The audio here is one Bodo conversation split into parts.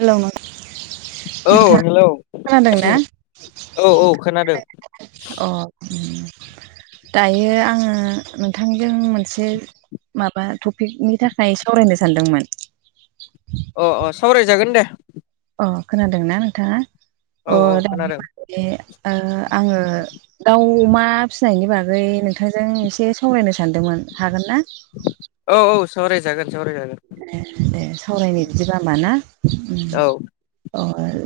हेलौ नों औ हेलौ ना औ औ खोनादों उम दायो आङो नोंथांजों मोनसे माबा टपिकनि थाखाय सावरायनो सानदोंमोन अ अ सावरायजागोन दे ओ खोनादोंना नोंथाङा? औ अ औ दानि खोनादों बादि ओ आङो दाउ अमा फिसिनायनि बागै नोंथांजों एसे सावरायनो सानदोंमोन हागोन ना? औ औ सावरायजागोन-सावरायजागोन ए दे सावरायनाय बिदिबा ओमबा ना उम औ अ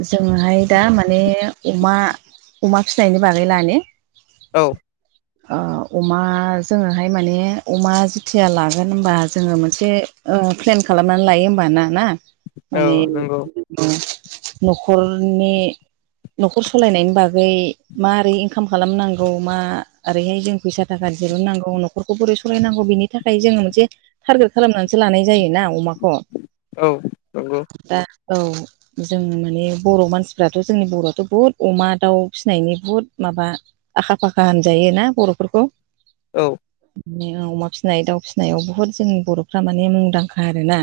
जोंहाय दा माने अमा अमा फिनायनि बागै लानि औ [inaudible] ओ अमा जोङोहाय माने अमा जेथिया लागोन ओमबा जोङो मोनसे ओ प्लेन खालामनानै लायो ओमबा ना ना माने औ नंगौ नखरनि नखर सलायनायनि बागै मारै इनकाम खालामनांगौ मा ओरैहाय जों फैसा थाखा दिरहुननांगौ नखरखौ बोरै सलायनांगौ बिनि थाखाय जोङो मोनसे टारगेट खालामना- सो लानाय जायोना अमाखौ औ नंगौ दा औ जों माने बर' मानसिफ्राथ' जोंनि बर'आथ' बुहुद अमा दाउ फिसिनायनि बुहुद माबा आखा-फाखा होनजायो ना बर'फोरखौ? औ माने अमा फिसिनाय दाउ फिसिनायाव बुहुद जोंनि बर'फ्रा माने मुंदांखा आरोना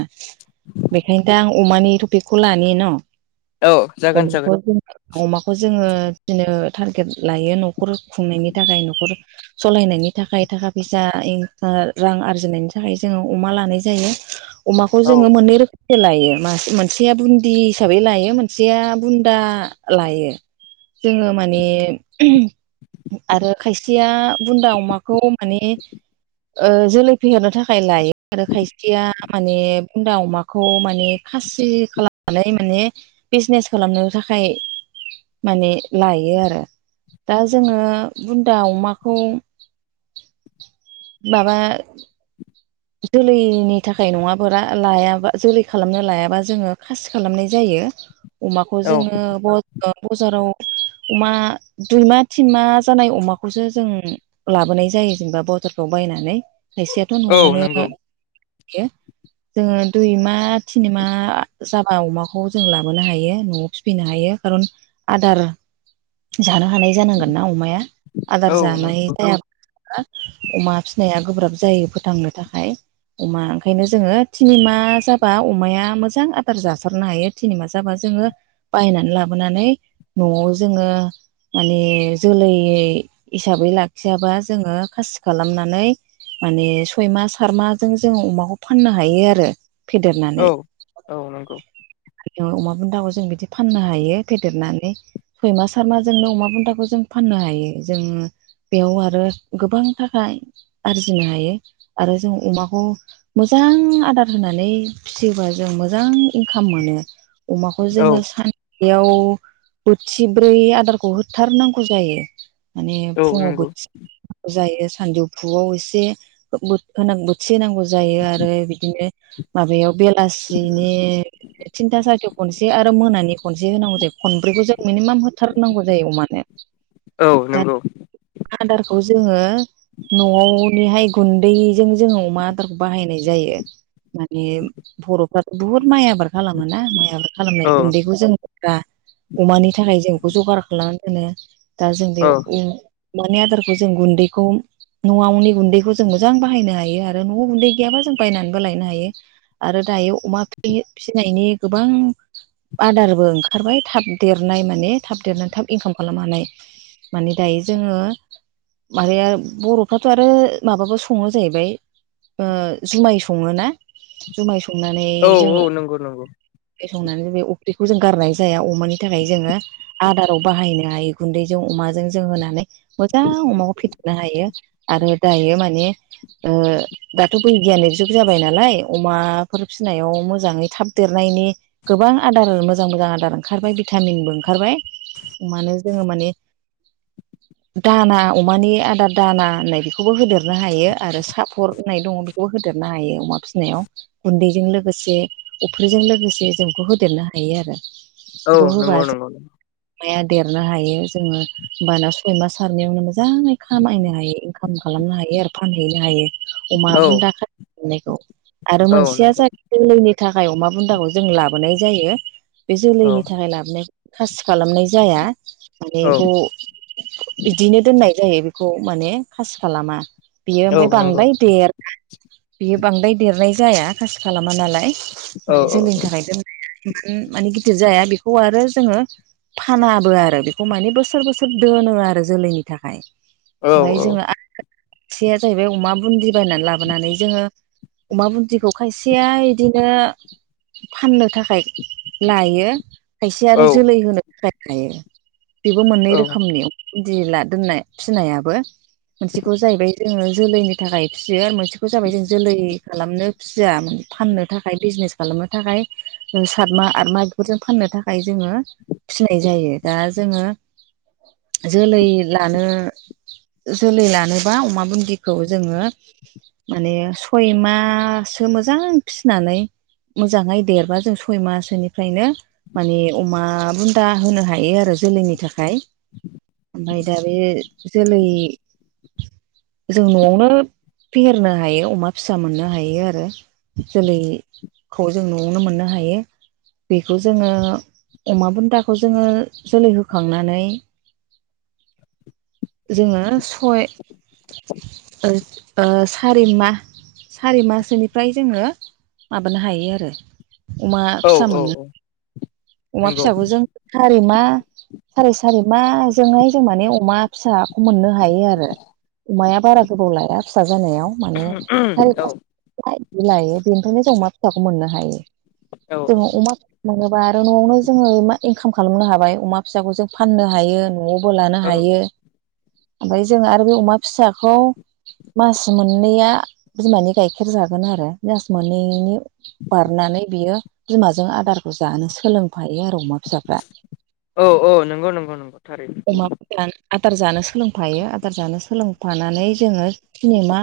बेखायनो दा आं अमानि टपिकखौ लानि न' औ [unintelligible] जागोन जागोन अमाखौ जोङो फिनो टारगेट लायो न'खर खुंनायनि थाखाय। न'खर सलायनायनि थाखाय थाखा फैसा इन ओ रां आरजिनायनि थाखाय जोङो अमा लानाय जायो। अमाखौ औ जोङो मोननै रो- लायो मासे मोनसेया बुन्दि हिसाबै लायो मोनसेया बुन्दा लायो। जोङो माने आरो खायसेया बुन्दा अमाखौ माने ओ जोलै फेहेरनो थाखाय लाय- आरो खायसेया माने बुन्दा अमाखौ माने खासि खालामनानै माने बिजनेस खालामनो थाखाय माने लायो आरो। दा जोङो बुन्दा अमाखौ माबा जोलैनि थाखाय नङाफोरा लायाबा जोलै खालामनो लायाबा जोङो खासि खालामनाय जायो। अमाखौ औ जोङो ब-बजाराव अमा दुइ मा तिन मा जानाय अमाखौसो जों लाबोनाय जायो जेनेबा बाजारफ्राव बायनानै खायसेयाथ' औ न'आवनो नंगौ जोङो दुइ मा थिन मा जाबा अमाखौ जों लाबोनो हायो न'आव फिनो हायो खारन आदार जानो हानाय जानांगोन ना अमाया आदार औ नों जानाय जायाब्ला अमा फिनाया गोब्राब जायो फोथांनो थाखाय अमा ओंखायनो जोङो थिनिमा जाबा अमाया मोजां आदार जासारनो हायो थिनिमा जाबा जोङो बायनानै लाबोनानै न'आव जोङो माने जोलै हिसाबै लाखियाबा जोङो खासि खालामनानै माने सयमा सारमाजों जों अमाखौ फाननो हायो आरो। फेदेरनानै औ औ नंगौ अमा बुन्दाखौ जों बिदि फाननो हायो फेदेरनानै। सयमा सारमा जोंनो अमा बुन्दाखौ जों फाननो हायो जोङो बेयाव आरो गोबां थाखा आरजिनो हायो आरो जों अमाखौ मोजां आदार होनानै फिसियोबा जों मोजां इनकाम मोनो। अमाखौ औ जोङो सान बेयाव बोथिब्रै आदारखौ होथारनांगौ जायो। माने औ फुङाव नंगौ बोथि जायो सानजौफुआव एसे [unintelligible] बोथि होनांगौ जायो आरो बिदिनो माबायाव बेलासि बिनि थिनथा सारथायाव खनसे आरो मोनानि खनसे होनांगौ जायो खनब्रैखौ जों मिनिमाम होथारनांगौ जायो अमानो। [inaudible] औ दा नंगौ। आदारखौ जोङो न'आवनिहाय गुन्दैजों जोङो अमा आदारखौ बाहायनाय जायो। माने बर'फ्राथ' बुहुत माइ आबाद खालामोना माइ आबाद औ खालामनाय गुन्दैखौ जों दा अमानि थाखाय जों बेखौ जगार खालामनानै दोनो दा जों बे औ मानि आदारखौ जों गुन्दैखौ न'आवनि गुन्दैखौ जों जों मोजां बाहायनो हायो आरो न'आव गुन्दै गैयाबा जों बायनानैबो लायनो हायो। आरो दायो अमा फिसिनायनि गोबां आदारबो ओंखारबाय थाब देरनाय माने थाब देरनानै थाब इनकाम खालाम हानाय। माने दायो जोङो माबाया बर'फ्राथ' आरो माबाबो सङो जाहैबाय जुमाय सङो ना। जुमाय संनानै औ जोङो नंगौ नंगौ संनानै बे अफ्रिखौ जों गारनाय जाया अमानि थाखाय जोङो आदाराव बाहायनो हायो गुन्दैजों अमाजों जों होनानै मोजां अमाखौ फेदेरनो हायो आरो दायो माने ओ दाथ' बैगियानिक जुग जाबाय नालाय अमाफोर फिसिनायाव मोजाङै थाब देरनायनि गोबां आदार मोजां मोजां आदार ओंखारबाय भिटामिनबो ओंखारबाय अमानो जोङो माने दाना अमानि आदार दाना होननाय बिखौ बेखौबो होदेरनो हायो आरो साफर होननाय दङ बेखौबो होदेरनो हायो अमा फिसिनायाव गुन्दैजों लोगोसे अफ्रिजों लोगोसे जोंखौ होदेरनो हायो औ आरो। नंगौ [unintelligible] नंगौ माया देरनो हायो जोङो होमबाना सय मास सारनायावनो मोजाङै खामायनो हायो। खाम खालामनो हायो आरो फानहैनो हायो अमा औ बुन्दा खानायखौ आरो औ मोनसेया नंगौ जाहै जोलैनि थाखाय अमा बुन्दाखौ जों लाबोनाय जायो बे औ जोलैनि थाखाय लाबोनाय खासि खालामनाय जाया माने औ एखौ बिदिनो दोननाय जायो बेखौ माने खासि खालामा। बियो औ ओमफ्राय नंगौ बांद्राय देर बियो बांद्राय देरनाय जाया खासि खालामा नालाय औ माने औ जोलैनि थाखाय जों माने गिदिर जाया बेखौ आरो जोङो फानाबो आरो बेखौ माने बोसोर बोसोर दोनो आरो जोलैनि थाखाय औ औ। खाथिया जाहैबाय अमा बुन्दि बायनानै लाबोनानै जोङो अमा बुन्दिखौ खायसेया इदिनो फाननो थाखाय लायो खायसे औ आरो जोलै होनो थाखाय थायो बेबो मोननै रोखोमनि बिदि ला दोननाय फिसिनायाबो मोनसेखौ जाहैबाय जोङो जोलैनि थाखाय फिसियो आरो मोनसेखौ जाबाय जों जोलै खालामनो खुसिया फाननो थाखाय बिजनेस खालामनो थाखाय सात माहा आत माहा बेफोरजों फाननो थाखाय खाय जोङो फिसिनाय जायो दा जोङो जोलै लानो जोलै लानोबा अमा बुदिखौ जोङो माने सयमासो मोजां फिसिनानै मोजाङै देरबा जों सय मासोनिफ्रायनो माने अमा बुन्दा होनो हायो आरो जोलैनि थाखाय ओमफ्राय दा बे जोलै जों न'आवनो फेहेरनो हायो अमा फिसा मोननो हायो आरो जोलै खौ जों न'आवनो मोननो हायो बेखौ जोङो अमा बुन्दाखौ जोङो जोलै होखांनानै जोङो सय ओ ओ सारि मा सारि मासोनिफ्राय जोङो माबानो हायो आरो अमा औ फिसा औ मोनो अमा नंगौ फिसाबो जों सारि मा सारि सारि माजोंनो जों माने अमा फिसा मोननो हायो आरो अमाया बारा गोबाव लाया फिसा जानायाव माने सारि औ पास लायो बेनिफ्रायनो जों अमा फिसाखौ मोननो हायो। औ। जों अमा मोनोबा आरो न'आवनो जोङो मा इनकाम खालामनो हाबाय अमा फिसाखौ जों फाननो हायो न'आव ब लानो औ हायो ओमफ्राय जों आरो बे अमा फिसाखौ मास मोननैया बिमानि गाइखेर जागोन आरो मास मोननैनि बारनानै बियो बिमाजों आदारखौ जानो सोलोंफायो आरो अमा फिसाफ्रा औ औ नंगौ नंगौ नंगौ थारैनो । अमा आदार जानो सोलोंफायो आदार जानो सोलोंफानानै जोङो तिनिमा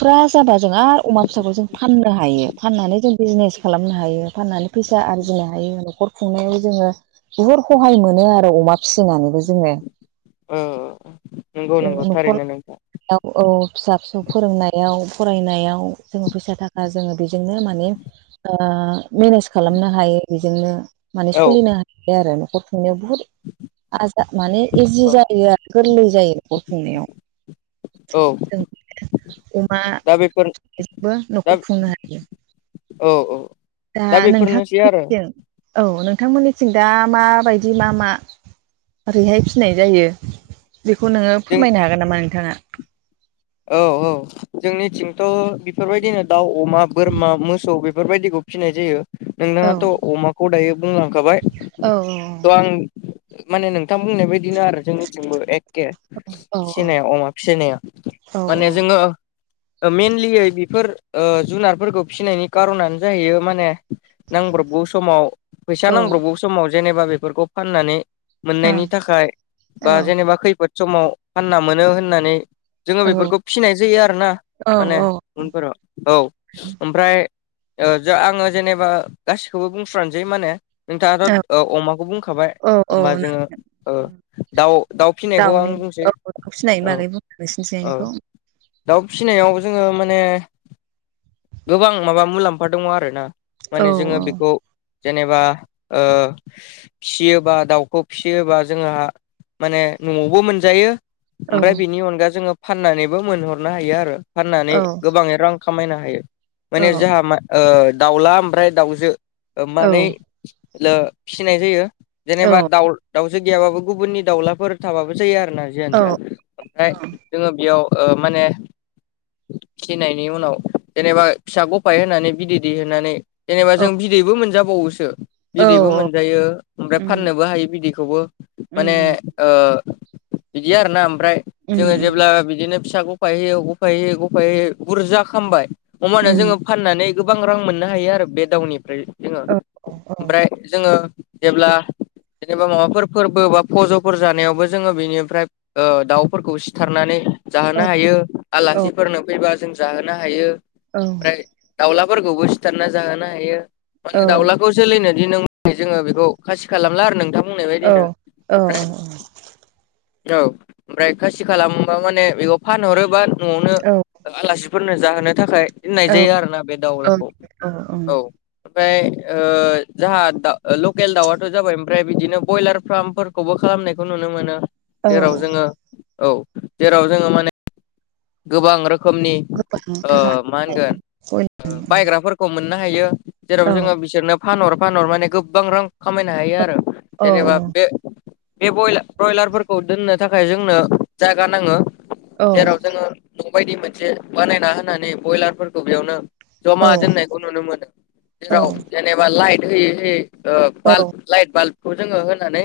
फुरा जाबा जों आरो अमा फिसाखौ जों फाननो हायो फाननानै जों बिजनेस खालामनो हायो फाननानै फैसा आरजिनो हायो न'खर खुंनायाव जोङो बुहुदहाय मोनो आरो अमा फिसिनानैबो जोङो औ औ औ ज न'खर औ फिसा फिसौ फोरोंनायाव फरायनायाव जोङो फैसा थाखा जोङो बेजोंनो माने मेनेज खालामनो हायो बेजोंनो माने औ सोलिनो हायो आरो न'खर खुंनायाव बुहुत आज माने इजि औ जायो आरो गोरलै जायो न गर खुंनायाव औ जों अमा दा बेफोर दा न'खर खुंनो हायो। औ औ दा नोंथां बेफोरनोसै आरो [unintelligible] औ नोंथांमोननिथिं दा माबायदि मा मा ओरैहाय फिसिनाय जायो बेखौ नोङो जों फोरमायनो हागोन नामा नोंथाङा? औ औ जोंनिथिंथ' बेफोरबायदिनो दाउ अमा बोरमा मोसौ बेफोरबायदिखौ फिसिनाय जायो नोंथाङाथ' अमाखौ दायो बुंलांखाबाय । औ औ औ। थ' आं माने नोंथां बुंनाय बायदिनो आरो जोंनिथिंबो एखे औ फिसिनाया अमा फिसिनाया, औ माने जोङो मइेनलियै बेफोर जुनारफोरखौ फिसिनायनि कारनानो जाहैयो माने नांब्रबगौ समाव फैसा औ नांब्रबगौ समाव जेनेबा बेफोरखौ फाननानै औ मोननायनि थाखाय औ बा जेनेबा खैफोद समाव फानना मोनो होननानै जोङो बेफोरखौ फिसिनाय जायो आरो ना, माने उनफोराव औ। ओमफ्राय आङो जेनेबा गासिखौबो बुंस्रानोसै माने। औ नोंथाङाथ' अमाखौ बुंखाबाय। औ औ होमबा जोङो दाउ दाउ फिसिनायखौ आं दाउनि बुंसै। औ दा फसिनायनि औ बागै औ [unintelligible] दाउ फिसिनायाव जोङो माने गोबां माबा मुलाम्फा दङ आरोना। औ माने जोङो बेखौ जेनेबा फिसियोबा दाउखौ फिसियोबा जोंहा माने न'आवबो मोनजायो, औ ओमफ्राय बेनि अनगा जोङो फाननानैबो मोनहरनो हायो आरो फाननानै औ गोबाङै रां खामायनो हायो माने औ जोंहा म दाउला ओमफ्राय दाउजो, औ मानैे फिसिनाय जायो‌ औ जेनेबा दाउ दाउसो गैयाबाबो गुबुननि दाउलाफोर थाबाबो जायो आरो ना जियानोजा औ ओमफ्राय जोङो बेयाव माने फिसिनायनि उनाव जेनेबा फिसा गफाय होनानै बिदै दै होनानै जेनेबा जों बिदैबो मोनजाबावोसो। औ बिदैबो मोनजायो ओमफ्राय उम फाननोबो हायो बिदैखौबो। माने उम बिदि आरोना ओमफ्राय उम जोङो उम जेब्ला बिदिनो फिसा गफाय होैयो गफाय होय गफाययै बुरजा खामबाय हबाना उम जोङो फाननानै गोबां रां मोननो हायो आरो बे दाउनिफ्राय जोङो औ औ ओमफ्राय जोङो जेब्ला जेनेबा माबाफोर फोरबो बा फज'फोर जानायावबो जोङो बेनिफ्राय दाउफोरखौ सिथारनानै जाहोनो औ हायो। औ आलासिफोरनो फैबा जों जाहोनो हायो। ओमफ्राय दाउलाफोरखौबो सिथारना जाहोनो हायो, औ माने दाउला खौ जोलैनो दिन जोङो बेखौ खासि खालामला आरो नोंथां। बुंनो औ बायदिनो औ ओमफ्राय औ ओमफ्राय खासि खालामोबा माने बेखौ फानहरोबा न'आवनो आलासिफोरनो जाहोनो थाखाय दोननाय जायो आरोना बे औ दाउलाखौ औ। ओमफ्राय जाहा द लकेल दाउवथ' जाबाय ओमफ्राय बिदिनो बयलार फार्मफोर खौबो खालामनायखौ नुनो मोनो। औ जेराव जोङो औ जेराव जोङो माने गोबां रोखोमनि मा गोबां थाखा होनगोन औ बायग्राफोरखौ मोननो हायो, जेराव औ जोङो बिसोरनो फानहर फानहर माने गोबां रां खामायनो हायो आरो, औ जेनेबा बे बे ब्रयलारफोरखौ दोननो थाखाय जोंनो जागा नाङो। औ जेराव जोङो न' बायदि मोनसे बानायना होनानै ब्रयलारफोरखौ बेयावनो औ जमा दोननायखौ नुनो मोनो जेराव जेनेबा लाइट होयै होयै बाल्ब लाइट बाल्बखौ जोङो होनानै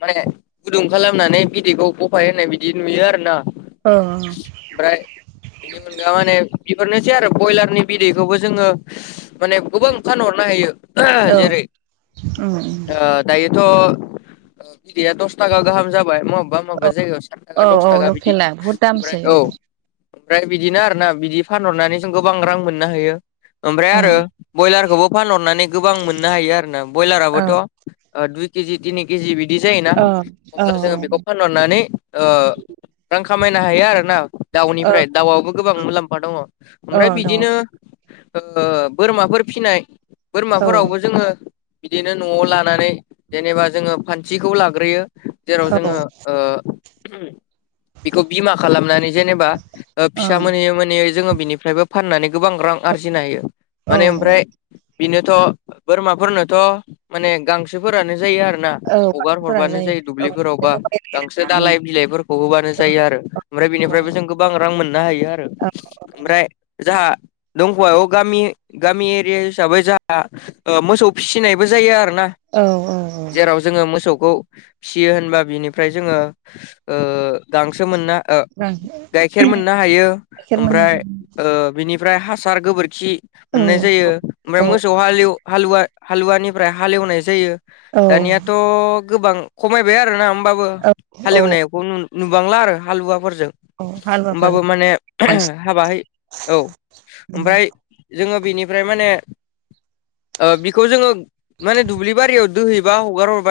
माने गुदुं खालामनानै बिदैखौ बफाय होननाय बिदि नुयो आरो ना। माने औ। ओमफ्राय बेनि अनगा माने बिफोरनोसै आरो ब्रयलारनि बिदैखौबो जोङो माने गोबां फानहरनो हायो जेरै औ दायोथ' बिदैया दस थाखा गाहाम जाबाय मबेबा मबेबा जायगायाव। दस औ थाखा बिदि लकेला बुहुद ओमफ्राय दामसै औ। ओमफ्राय बिदिनो आरो ना बिदि फानहरनानै जों गोबां रां मोननो हायो। ओमफ्राय आरो ओं बयलारखौबो फानहरनानै गोबां मोननो हायो आरोना औ ब्रयलाराबोथ' दुइ केजि तिनि केजि बिदि जायोना औ औ अब्ला जोङो बेखौ फानहरनानै ओ रां खामायनो हायो आरो ना औ दाउनिफ्राय दाउआवबो गोबां मुलाम्फा दङ औ ओमफ्राय दङ बिदिनो बोरमाफोर फिनाय औ बोरमाफोरावबो जोङो बिदिनो न'आव लानानै जेनेबा जोङो फानथिखौ लाग्रोयो जेराव जोङो बेखौ बीमा खालामनानै जेनेबा फिसा मोनै मोनै जोङो बिनिफ्रायबो फाननानै गोबां रां आरजिनो हायो ओं औ माने ओमफ्राय बेनोथ' बोरमाफोरनोथ' माने गांसोफोरानो जायो आरो ना औ हगार बाथौफोरानो हरबानो जायो औ दुब्लिफोराव बा बेखौ बायलायला गांसो दालाय बिलाइफोरखौ होबानो जायो आरो ओमफ्राय औ बेनिफ्रायबो जों गोबां रां मोननो हायो आरो ओमफ्राय जाहा दंख'व गामि गामि एरिया हिसाबै जोंहा मोसौ फिसिनायबो जायो आरो ना औ औ औ जोङो मोसौखौ फियो होनबा बिनिफ्राय जोङो गांसो मोना गाइखेर गाइखेर मोननो हायो मोननो ओमफ्राय बिनिफ्राय हासार गोबोरखि औ मोननाय जायो औ ओमफ्राय मोसौ हालेव हालुवानिफ्राय हालेवनाय जायो औ दानिया थ' गोबां खमायबाय आरोोना होमबाबो औ औ हालेवबोनायाव बे नुबांला आरो हालुवाफोरजों औ हालुवाफोर होमबाबो माने हाबाहै औ ओमफ्राय जोङो बिनिफ्राय माने बिखौ जोङो माने दुब्लि बारियाव दोहै रा